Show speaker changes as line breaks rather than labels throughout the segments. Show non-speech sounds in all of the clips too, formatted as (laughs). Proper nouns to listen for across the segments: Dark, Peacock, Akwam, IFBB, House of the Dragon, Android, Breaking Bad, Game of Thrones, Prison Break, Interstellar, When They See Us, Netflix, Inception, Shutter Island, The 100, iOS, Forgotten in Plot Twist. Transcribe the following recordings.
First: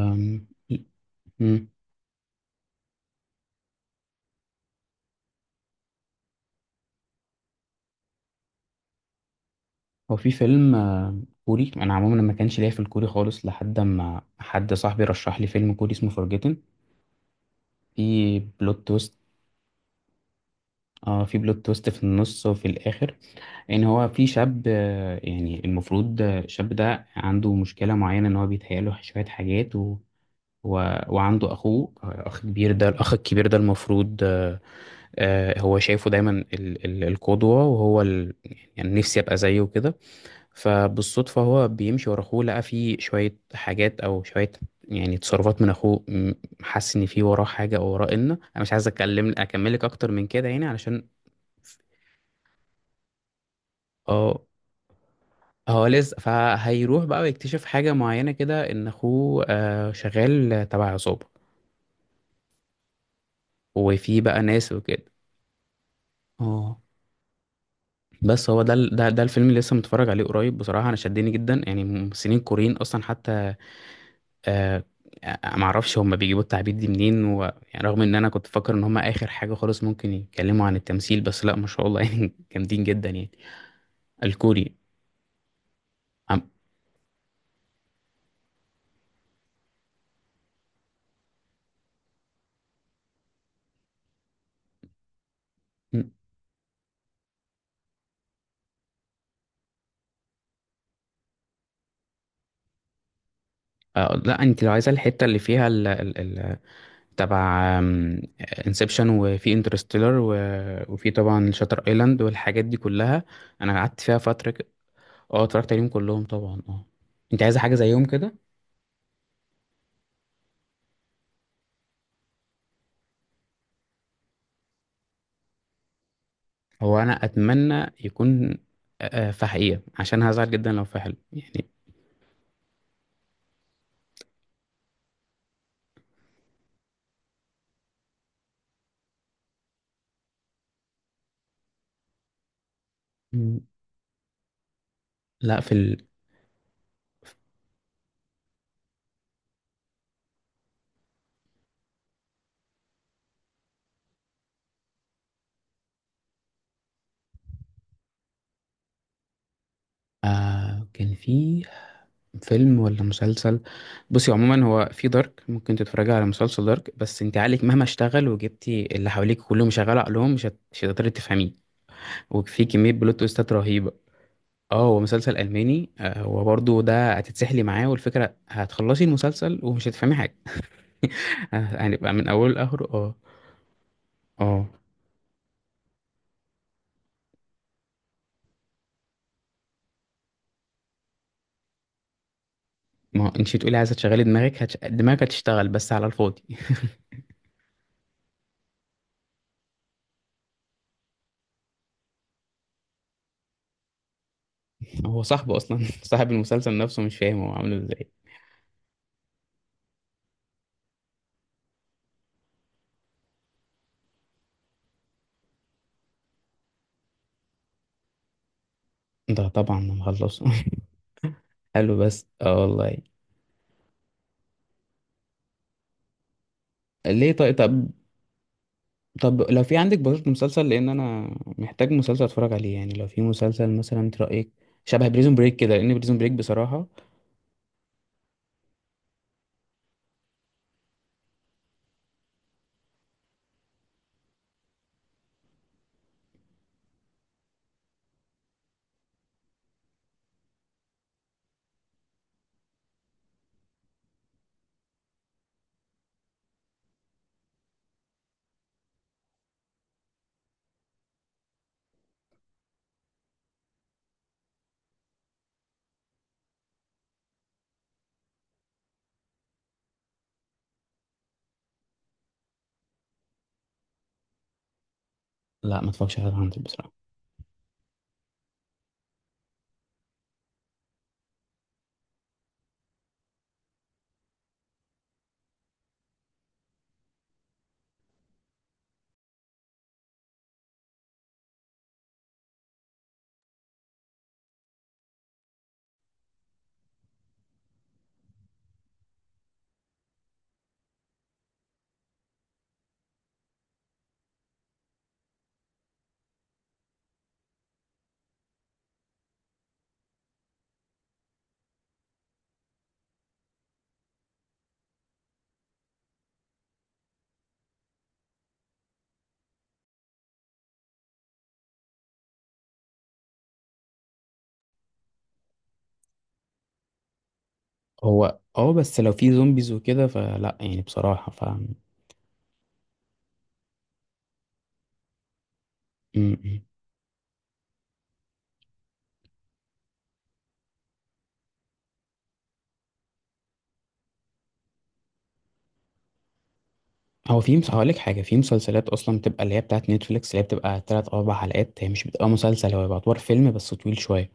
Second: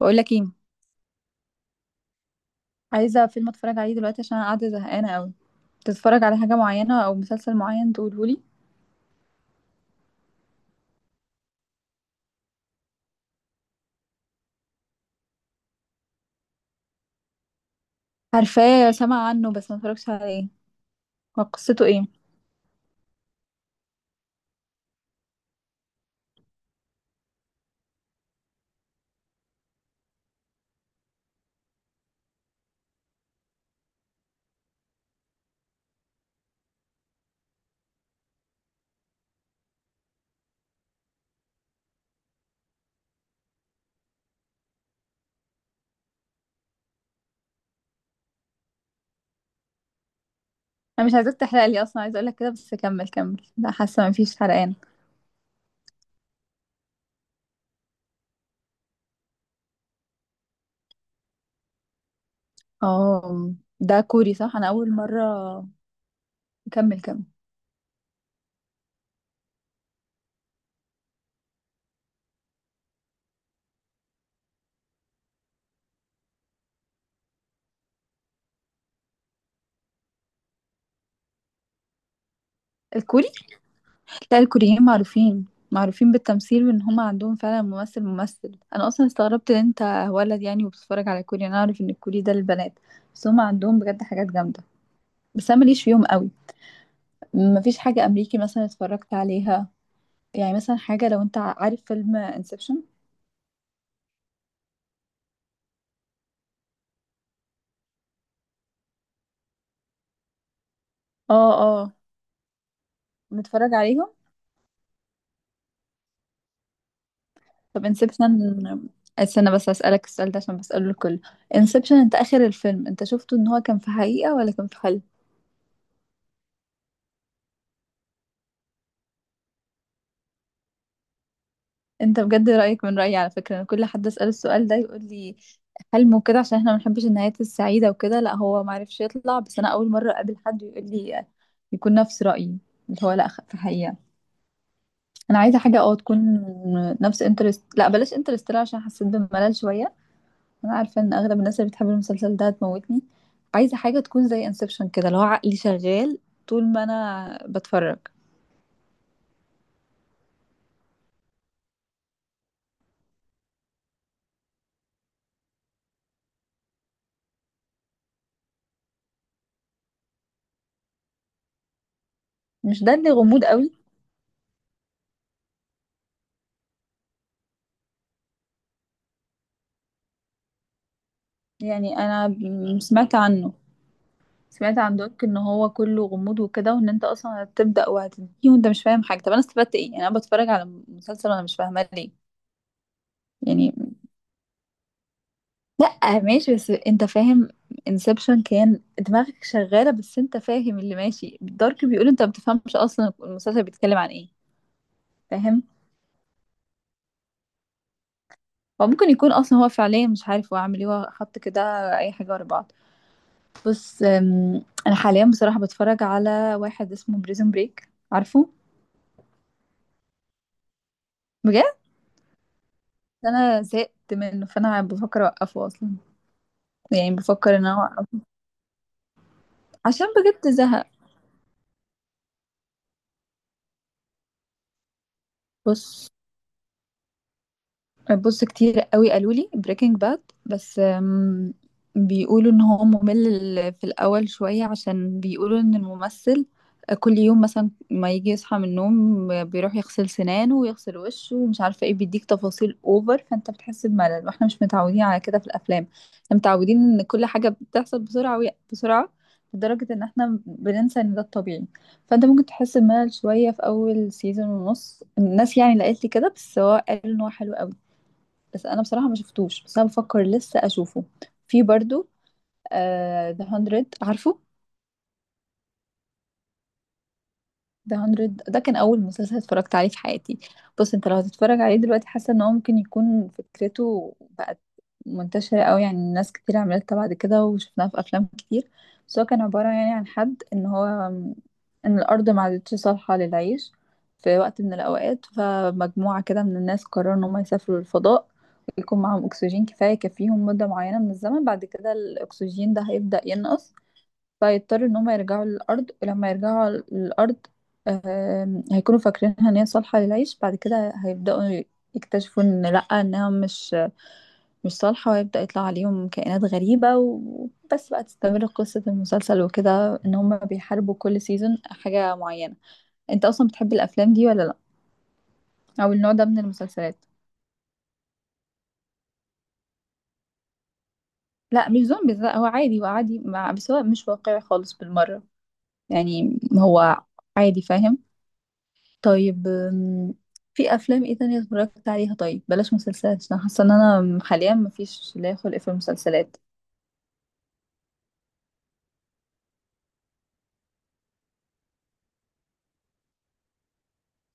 بقول لك ايه؟
مم.
عايزه فيلم اتفرج عليه دلوقتي عشان انا قاعده زهقانه قوي. تتفرج على حاجه معينه او مسلسل معين تقوله لي.
هو في فيلم كوري. انا عموما ما كانش ليا في الكوري خالص، لحد ما حد صاحبي رشح لي فيلم كوري اسمه فورجيتن، في بلوت
عارفاه،
تويست.
سامعه عنه بس ما اتفرجتش عليه.
اه، في
هو
بلوت
قصته
تويست في
ايه؟
النص وفي الاخر. ان هو في شاب، يعني المفروض، الشاب ده عنده مشكله معينه، ان هو بيتهيأله شويه حاجات و... وعنده اخوه، اخ كبير. ده الاخ الكبير ده المفروض، هو شايفه دايما القدوه، وهو يعني نفسي ابقى زيه كده. فبالصدفة هو بيمشي ورا أخوه، لقى فيه شوية حاجات أو شوية، يعني تصرفات من أخوه. حس إن في وراه حاجة أو وراه. إن أنا مش عايز أتكلم، أكملك أكتر من كده يعني، علشان.
انا مش عايزاك تحرق لي، اصلا عايزه اقول لك كده، بس كمل كمل، لا حاسه ما فيش
اه،
حرقان.
هو لسه فهيروح بقى ويكتشف حاجة معينة كده، إن أخوه شغال تبع عصابة،
اه، ده
وفي
كوري
بقى
صح؟ انا
ناس
اول
وكده.
مره.
اه،
كمل كمل.
بس هو ده ال- ده ده الفيلم اللي لسه متفرج عليه قريب. بصراحة أنا شدني جدا. يعني ممثلين كوريين أصلا، حتى آه ما اعرفش هم بيجيبوا التعبير دي منين يعني. رغم ان انا كنت فاكر ان هم اخر حاجه خالص ممكن يتكلموا عن التمثيل، بس لا ما شاء الله (laughs) يعني جامدين جدا
الكوري.
يعني.
لا،
الكوري.
الكوريين معروفين
عم...
بالتمثيل وان هم عندهم فعلا ممثل. انا اصلا استغربت ان انت ولد يعني وبتتفرج على كوري. انا اعرف ان الكوري ده للبنات، بس هم عندهم بجد حاجات جامده. بس انا ماليش فيهم
م-
قوي. مفيش حاجة أمريكي مثلا اتفرجت عليها. يعني مثلا حاجة، لو أنت عارف فيلم انسبشن.
آه لا، انت لو عايزه الحته اللي فيها تبع انسبشن، وفي انترستيلر، وفي طبعا
اه،
شاتر
اه.
ايلاند والحاجات دي كلها.
متفرج
انا قعدت
عليهم.
فيها فتره اه، اتفرجت عليهم كلهم طبعا، اه. انت عايزه حاجه
طب
زيهم كده؟
انسبشن. استنى بس أسألك السؤال ده عشان بسأله الكل. انسبشن أنت آخر الفيلم أنت شفته إن هو كان في حقيقة ولا كان في حلم؟
هو انا اتمنى يكون، فحقيقة، عشان هزعل جدا لو فحل يعني.
أنت بجد رأيك من رأيي، على فكرة أنا كل حد أسأله السؤال ده يقول لي حلم وكده عشان احنا ما بنحبش النهايات السعيدة، وكده لا هو معرفش يطلع، بس أنا أول مرة أقابل حد يقول لي يكون نفس رأيي، اللي هو لا، في
مم.
حقيقة. انا عايزه
لا،
حاجه تكون نفس انترست، لا بلاش انترستيلر عشان حسيت بملل شويه. انا عارفه ان اغلب الناس اللي بتحب المسلسل ده هتموتني. عايزه حاجه تكون زي انسبشن كده، اللي هو عقلي شغال طول ما انا بتفرج.
كان في فيلم ولا مسلسل؟ بصي، عموما هو في دارك، ممكن تتفرجي على مسلسل دارك. بس انت عقلك مهما اشتغل، وجبتي اللي حواليك كلهم شغال عقلهم، مش هتقدري تفهميه. وفي
مش
كمية
ده اللي
بلوت
غموض
تويستات
قوي؟
رهيبة. اه، هو مسلسل ألماني. هو برضه ده هتتسحلي معاه، والفكرة هتخلصي المسلسل ومش هتفهمي حاجة. (laughs)
يعني
هنبقى
انا
من أوله لآخره،
سمعت
اه.
عنه.
اه،
سمعت عن دوك ان هو كله غموض وكده، وان انت اصلا هتبدا وهتنتهي وانت مش فاهم حاجه. طب انا استفدت ايه يعني؟ انا بتفرج على مسلسل وانا مش فاهمه ليه؟
ما انت
يعني
تقولي عايزة تشغلي دماغك. دماغك هتشتغل بس على
لا
الفاضي.
ماشي، بس انت فاهم، انسبشن كان دماغك شغالة بس انت فاهم اللي ماشي، دارك بيقول انت ما بتفهمش اصلا المسلسل بيتكلم عن ايه.
هو صاحبه
فاهم.
اصلا (laughs) صاحب المسلسل نفسه مش فاهم هو عامله ازاي.
هو ممكن يكون اصلا هو فعليا مش عارف هو عامل ايه، هو حط كده اي حاجة ورا بعض. بس انا حاليا بصراحة بتفرج على واحد اسمه بريزون بريك، عارفه؟
ده طبعا انا مخلصه. (laughs)
بجد؟
حلو، بس اه، والله.
انا زهقت منه، فانا بفكر اوقفه اصلا. يعني
ليه؟
بفكر
طيب،
ان انا
طب.
اوقفه
طب لو في عندك
عشان
برضه
بجد
مسلسل،
زهق.
لان انا محتاج مسلسل اتفرج عليه. يعني لو في مسلسل مثلا، انت رايك شبه بريزون بريك كده؟ لان
بص.
بريزون بريك بصراحه.
بص كتير قوي قالوا لي بريكنج باد، بس بيقولوا ان هو ممل في الاول شوية، عشان بيقولوا ان الممثل كل يوم مثلا ما يجي يصحى من النوم بيروح يغسل سنانه ويغسل وشه ومش عارفة ايه، بيديك تفاصيل اوفر فانت بتحس بملل، واحنا مش متعودين على كده في الافلام. احنا متعودين ان كل حاجة بتحصل بسرعة بسرعة، لدرجة ان احنا بننسى ان ده الطبيعي. فانت ممكن تحس بملل شوية في اول سيزون ونص، الناس يعني اللي قالت لي كده، بس هو قال ان هو حلو. بس انا بصراحه ما شفتوش، بس انا بفكر لسه اشوفه. في برضو ذا 100، عارفه؟
لا، ما اتفرجش على هانتر بصراحه.
ده 100 ده كان اول مسلسل اتفرجت عليه في حياتي. بص انت لو هتتفرج عليه دلوقتي، حاسه ان هو ممكن يكون فكرته بقت منتشره قوي، يعني ناس كتير عملتها بعد كده وشفناها في افلام كتير. بس هو كان عباره يعني عن حد ان هو ان الارض ما عادتش صالحه للعيش في وقت من الاوقات، فمجموعه كده من الناس قرروا ان هم يسافروا للفضاء، ويكون معاهم اكسجين كفايه يكفيهم مده معينه من الزمن، بعد كده الاكسجين ده هيبدا ينقص، فيضطر ان هم يرجعوا للارض. ولما يرجعوا على الارض، هيكونوا فاكرينها ان هي صالحه للعيش، بعد كده هيبداوا يكتشفوا ان لا، انها مش صالحه، وهيبدا يطلع عليهم كائنات غريبه. وبس بقى تستمر قصه المسلسل وكده ان هم بيحاربوا كل سيزون حاجه معينه. انت اصلا بتحب الافلام دي ولا لا؟ او النوع ده من المسلسلات؟
هو اه، بس لو في زومبيز وكده فلا، يعني بصراحه. ف م-
لا مش زومبيز، لا هو عادي، هو عادي بس هو مش واقعي خالص بالمره، يعني
م.
هو عادي، فاهم. طيب في افلام ايه تانية اتفرجت عليها؟ طيب بلاش مسلسلات عشان حاسه ان انا حاليا مفيش لا خلق في المسلسلات.
هو في هقول لك حاجه. في مسلسلات اصلا بتبقى، اللي هي بتاعت نتفليكس، اللي هي بتبقى تلات أو اربع حلقات، هي مش بتبقى مسلسل، هو بيبقى اطوار فيلم بس طويل شويه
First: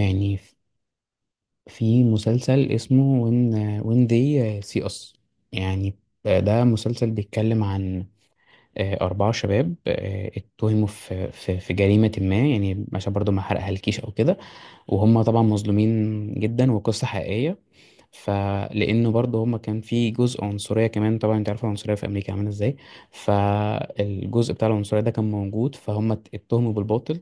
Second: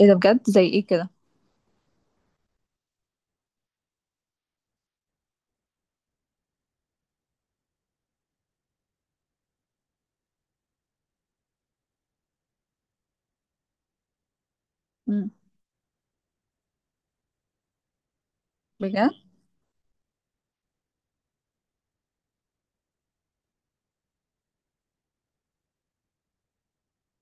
ايه ده بجد؟ زي ايه كده؟
في مسلسل اسمه وين، وين دي سي اس يعني. ده مسلسل بيتكلم عن أربعة شباب، اتهموا في جريمة ما، يعني عشان برضو ما حرقهالكيش أو كده. وهم
امم.
طبعا مظلومين جدا، وقصة حقيقية.
بجد.
فلأنه برضه هم كان في جزء عنصرية كمان. طبعا انت عارف العنصرية في أمريكا عاملة ازاي، فالجزء بتاع العنصرية ده كان موجود. فهم اتهموا بالباطل،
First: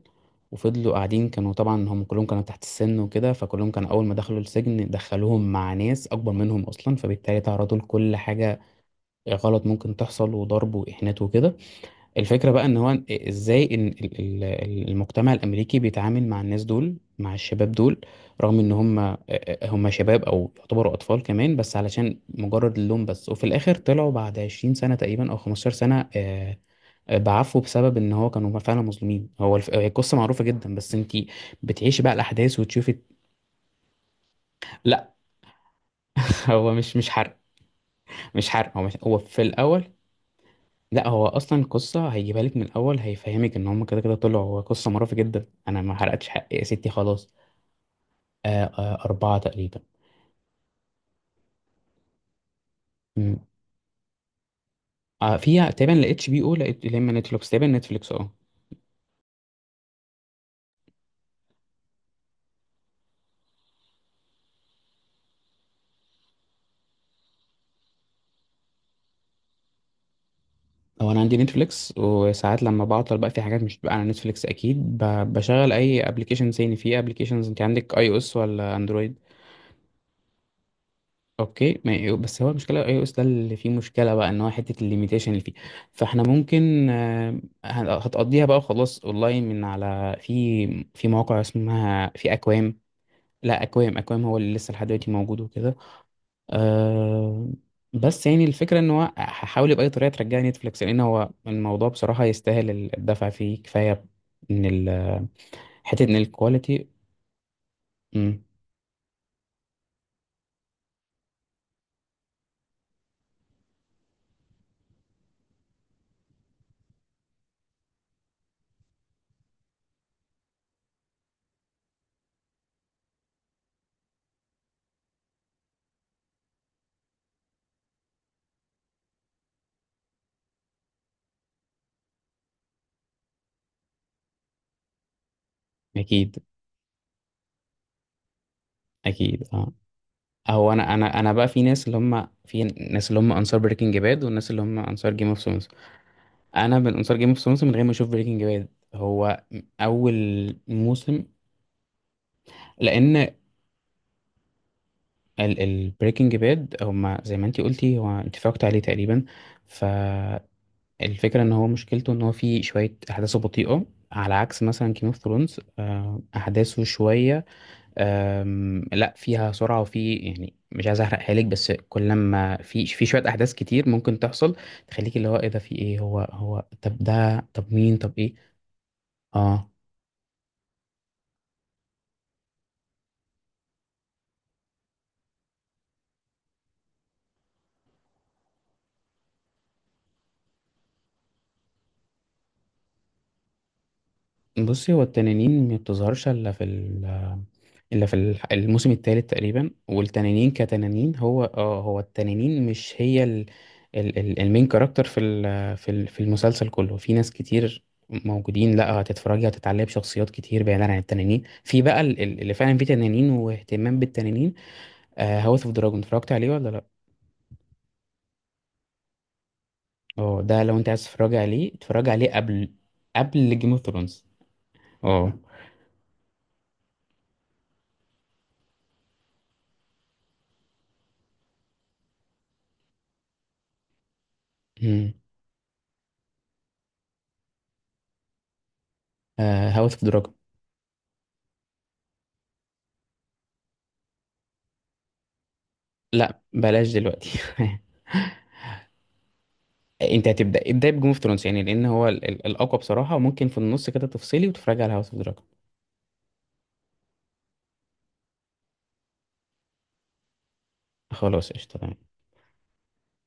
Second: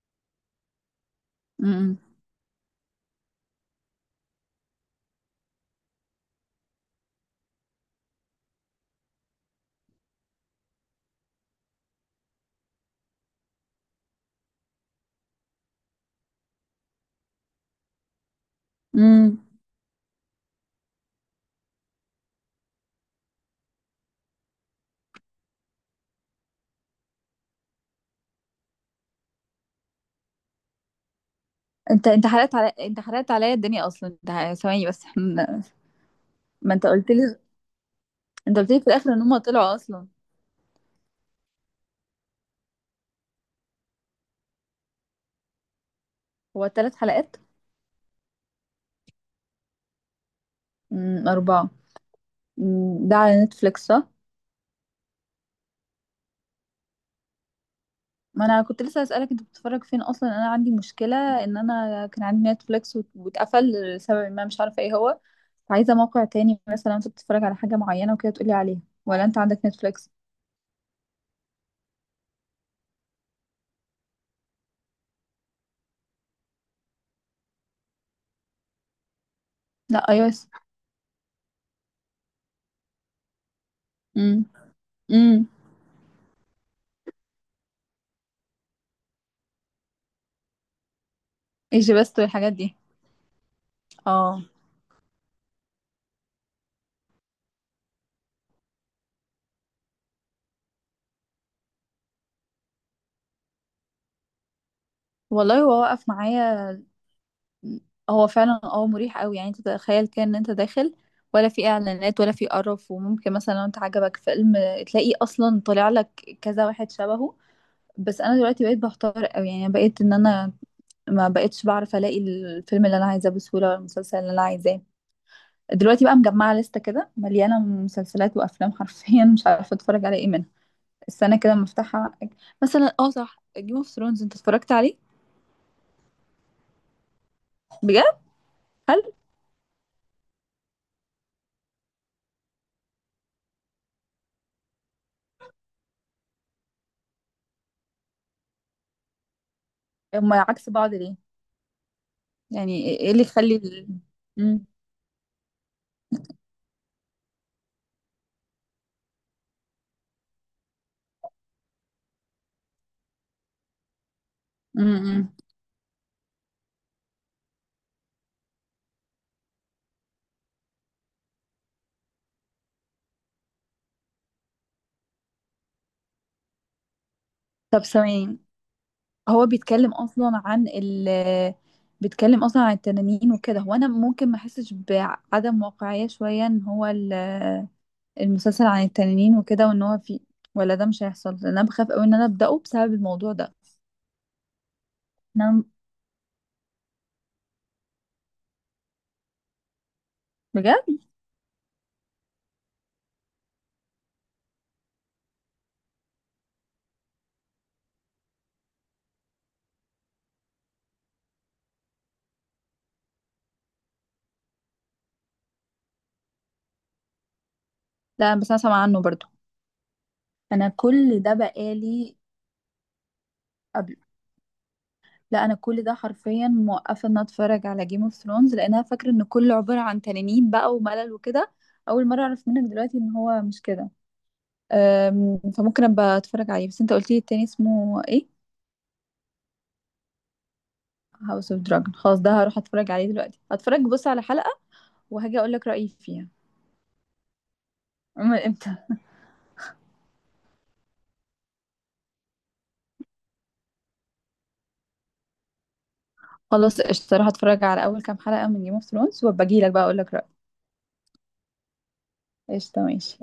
وفضلوا قاعدين. كانوا طبعا
امم.
هم كلهم كانوا تحت السن وكده، فكلهم كانوا أول ما دخلوا السجن دخلوهم مع ناس أكبر منهم أصلا، فبالتالي تعرضوا لكل حاجة غلط ممكن تحصل، وضرب وإهانات وكده. الفكرة بقى ان هو ازاي ان المجتمع الامريكي بيتعامل مع الناس دول، مع الشباب دول، رغم ان هم
امم.
هم شباب او يعتبروا اطفال كمان، بس علشان مجرد اللون بس. وفي الاخر طلعوا بعد 20 سنة تقريبا او 15 سنة، بعفو، بسبب ان هو كانوا فعلا مظلومين. هو هي القصة معروفة جدا، بس انت بتعيشي بقى الاحداث وتشوفي.
انت حرقت عليا الدنيا اصلا، ثواني بس،
لا،
احنا.
(laughs) هو
ما انت
مش
قلت
حرق.
لي،
مش
انت قلت
حرق،
لي
هو
في
مش،
الاخر
هو
ان هم
في
طلعوا
الاول.
اصلا.
لا هو اصلا القصه هيجيبها لك من الاول، هيفهمك ان هم كده كده طلعوا. هو قصه مرعبه جدا. انا ما حرقتش حقي يا
هو
ستي،
ثلاث
خلاص.
حلقات؟
آه آه، اربعه تقريبا.
اربعه. ده
مم.
على نتفليكس صح؟
آه، فيها تقريبا لاتش بي او لقيت لما نتفليكس، تقريبا نتفليكس، اه.
ما انا كنت لسه اسالك انت بتتفرج فين اصلا، انا عندي مشكله ان انا كان عندي نتفليكس واتقفل لسبب ما مش عارفه ايه هو. عايزه موقع تاني، مثلا انت بتتفرج على حاجه معينه وكده تقولي عليها، ولا انت عندك نتفليكس؟
هو انا عندي نتفليكس، وساعات لما بعطل بقى، في حاجات مش بتبقى على نتفليكس، اكيد بشغل اي ابلكيشن تاني في ابلكيشنز. انت عندك اي او اس ولا اندرويد؟
لا، اي او اس.
اوكي، ما هي- أيوه، بس هو المشكله، اي او اس ده اللي فيه مشكله بقى، ان هو
امم.
حته الليميتيشن اللي
امم.
فيه. فاحنا ممكن، هتقضيها بقى خلاص اونلاين، من على في مواقع
ايجي
اسمها،
بيست
في
والحاجات
اكوام.
دي.
لا، اكوام اكوام هو
اه
اللي لسه لحد دلوقتي موجود وكده. آه، بس يعني الفكره، ان هو هحاول باي طريقه ترجع نتفليكس، لان هو الموضوع بصراحه يستاهل الدفع فيه كفايه، ان
والله، هو
حته
وقف
ان
معايا.
الكواليتي،
هو
مم،
فعلا مريح قوي، يعني انت تخيل كده ان انت داخل ولا في اعلانات ولا في قرف، وممكن مثلا لو انت عجبك فيلم تلاقيه اصلا طالع لك كذا واحد شبهه. بس انا دلوقتي بقيت بحتار قوي، يعني بقيت ان انا ما بقيتش بعرف الاقي الفيلم اللي انا عايزاه بسهوله ولا المسلسل اللي انا عايزاه. دلوقتي بقى مجمعه لسته كده مليانه مسلسلات وافلام، حرفيا مش عارفه اتفرج على ايه منها. السنه كده مفتاحها. مثلا اه صح، جيم اوف ثرونز انت اتفرجت عليه؟
اكيد،
بجد؟ هل
اكيد، اه. هو انا بقى في ناس اللي هم انصار بريكنج باد، والناس اللي هم انصار جيم اوف ثرونز. انا من انصار جيم اوف ثرونز من غير ما اشوف بريكنج باد. هو
هما
اول
عكس بعض ليه؟
موسم.
يعني ايه اللي
لان
يخلي مم.
البريكنج باد هم زي ما انتي قلتي، هو انت اتفرجت عليه تقريبا. فالفكره ان هو مشكلته ان هو فيه شويه احداثه بطيئه، على عكس
مم.
مثلا جيم اوف
مم.
ثرونز، احداثه شويه. لا، فيها سرعة. وفي يعني، مش عايز احرق حالك، بس كل ما في شوية احداث كتير ممكن تحصل، تخليك اللي هو ايه ده، في ايه، هو طب ده، طب
طب
مين، طب ايه.
ثواني، هو
اه،
بيتكلم اصلا عن بيتكلم اصلا عن التنانين وكده، هو انا ممكن ما احسش بعدم واقعية شوية ان هو المسلسل عن التنانين وكده، وان هو في، ولا ده مش هيحصل؟ لان انا بخاف قوي ان انا ابداه بسبب الموضوع ده.
بصي هو التنانين
انا.
ما بتظهرش الا في ال إلا في الح- الموسم الثالث تقريبا. والتنانين
بجد.
كتنانين، هو هو التنانين مش هي ال المين كاركتر في المسلسل كله. في ناس كتير موجودين، لا هتتفرجي هتتعلقي بشخصيات كتير بعيدا عن التنانين. في بقى اللي فعلا فيه تنانين واهتمام بالتنانين، هاوس اوف دراجون، اتفرجت عليه ولا لا؟
لا بس انا سامعه عنه برضو.
اه، ده
انا
لو انت عايز
كل
تتفرجي
ده
عليه، اتفرجي
بقالي.
عليه قبل جيم اوف
قبل.
ثرونز. اه.
لا انا كل ده حرفيا موقفه ان أنا اتفرج على جيم اوف ثرونز لان انا فاكره ان كله عباره عن تنانين بقى وملل وكده. اول مره اعرف منك دلوقتي ان هو مش كده. فممكن ابقى اتفرج عليه، بس انت قلت لي التاني اسمه ايه؟
هاوس اوف دراجون؟
هاوس اوف دراجون. خلاص ده هروح اتفرج عليه دلوقتي، هتفرج بص على حلقة وهاجي اقول لك رأيي فيها.
لا بلاش دلوقتي. (laughs)
من امتى؟
انت هتبدا، ابدا بجيم اوف ثرونز يعني، لان هو الاقوى بصراحه. وممكن في النص كده تفصلي وتتفرجي على هاوس اوف دراجون.
خلاص قشطة، هروح اتفرج على اول كام حلقة من جيم اوف ثرونز وابقى اجي لك بقى اقول لك رأيي.
خلاص قشطه، تمام.
قشطة ماشي.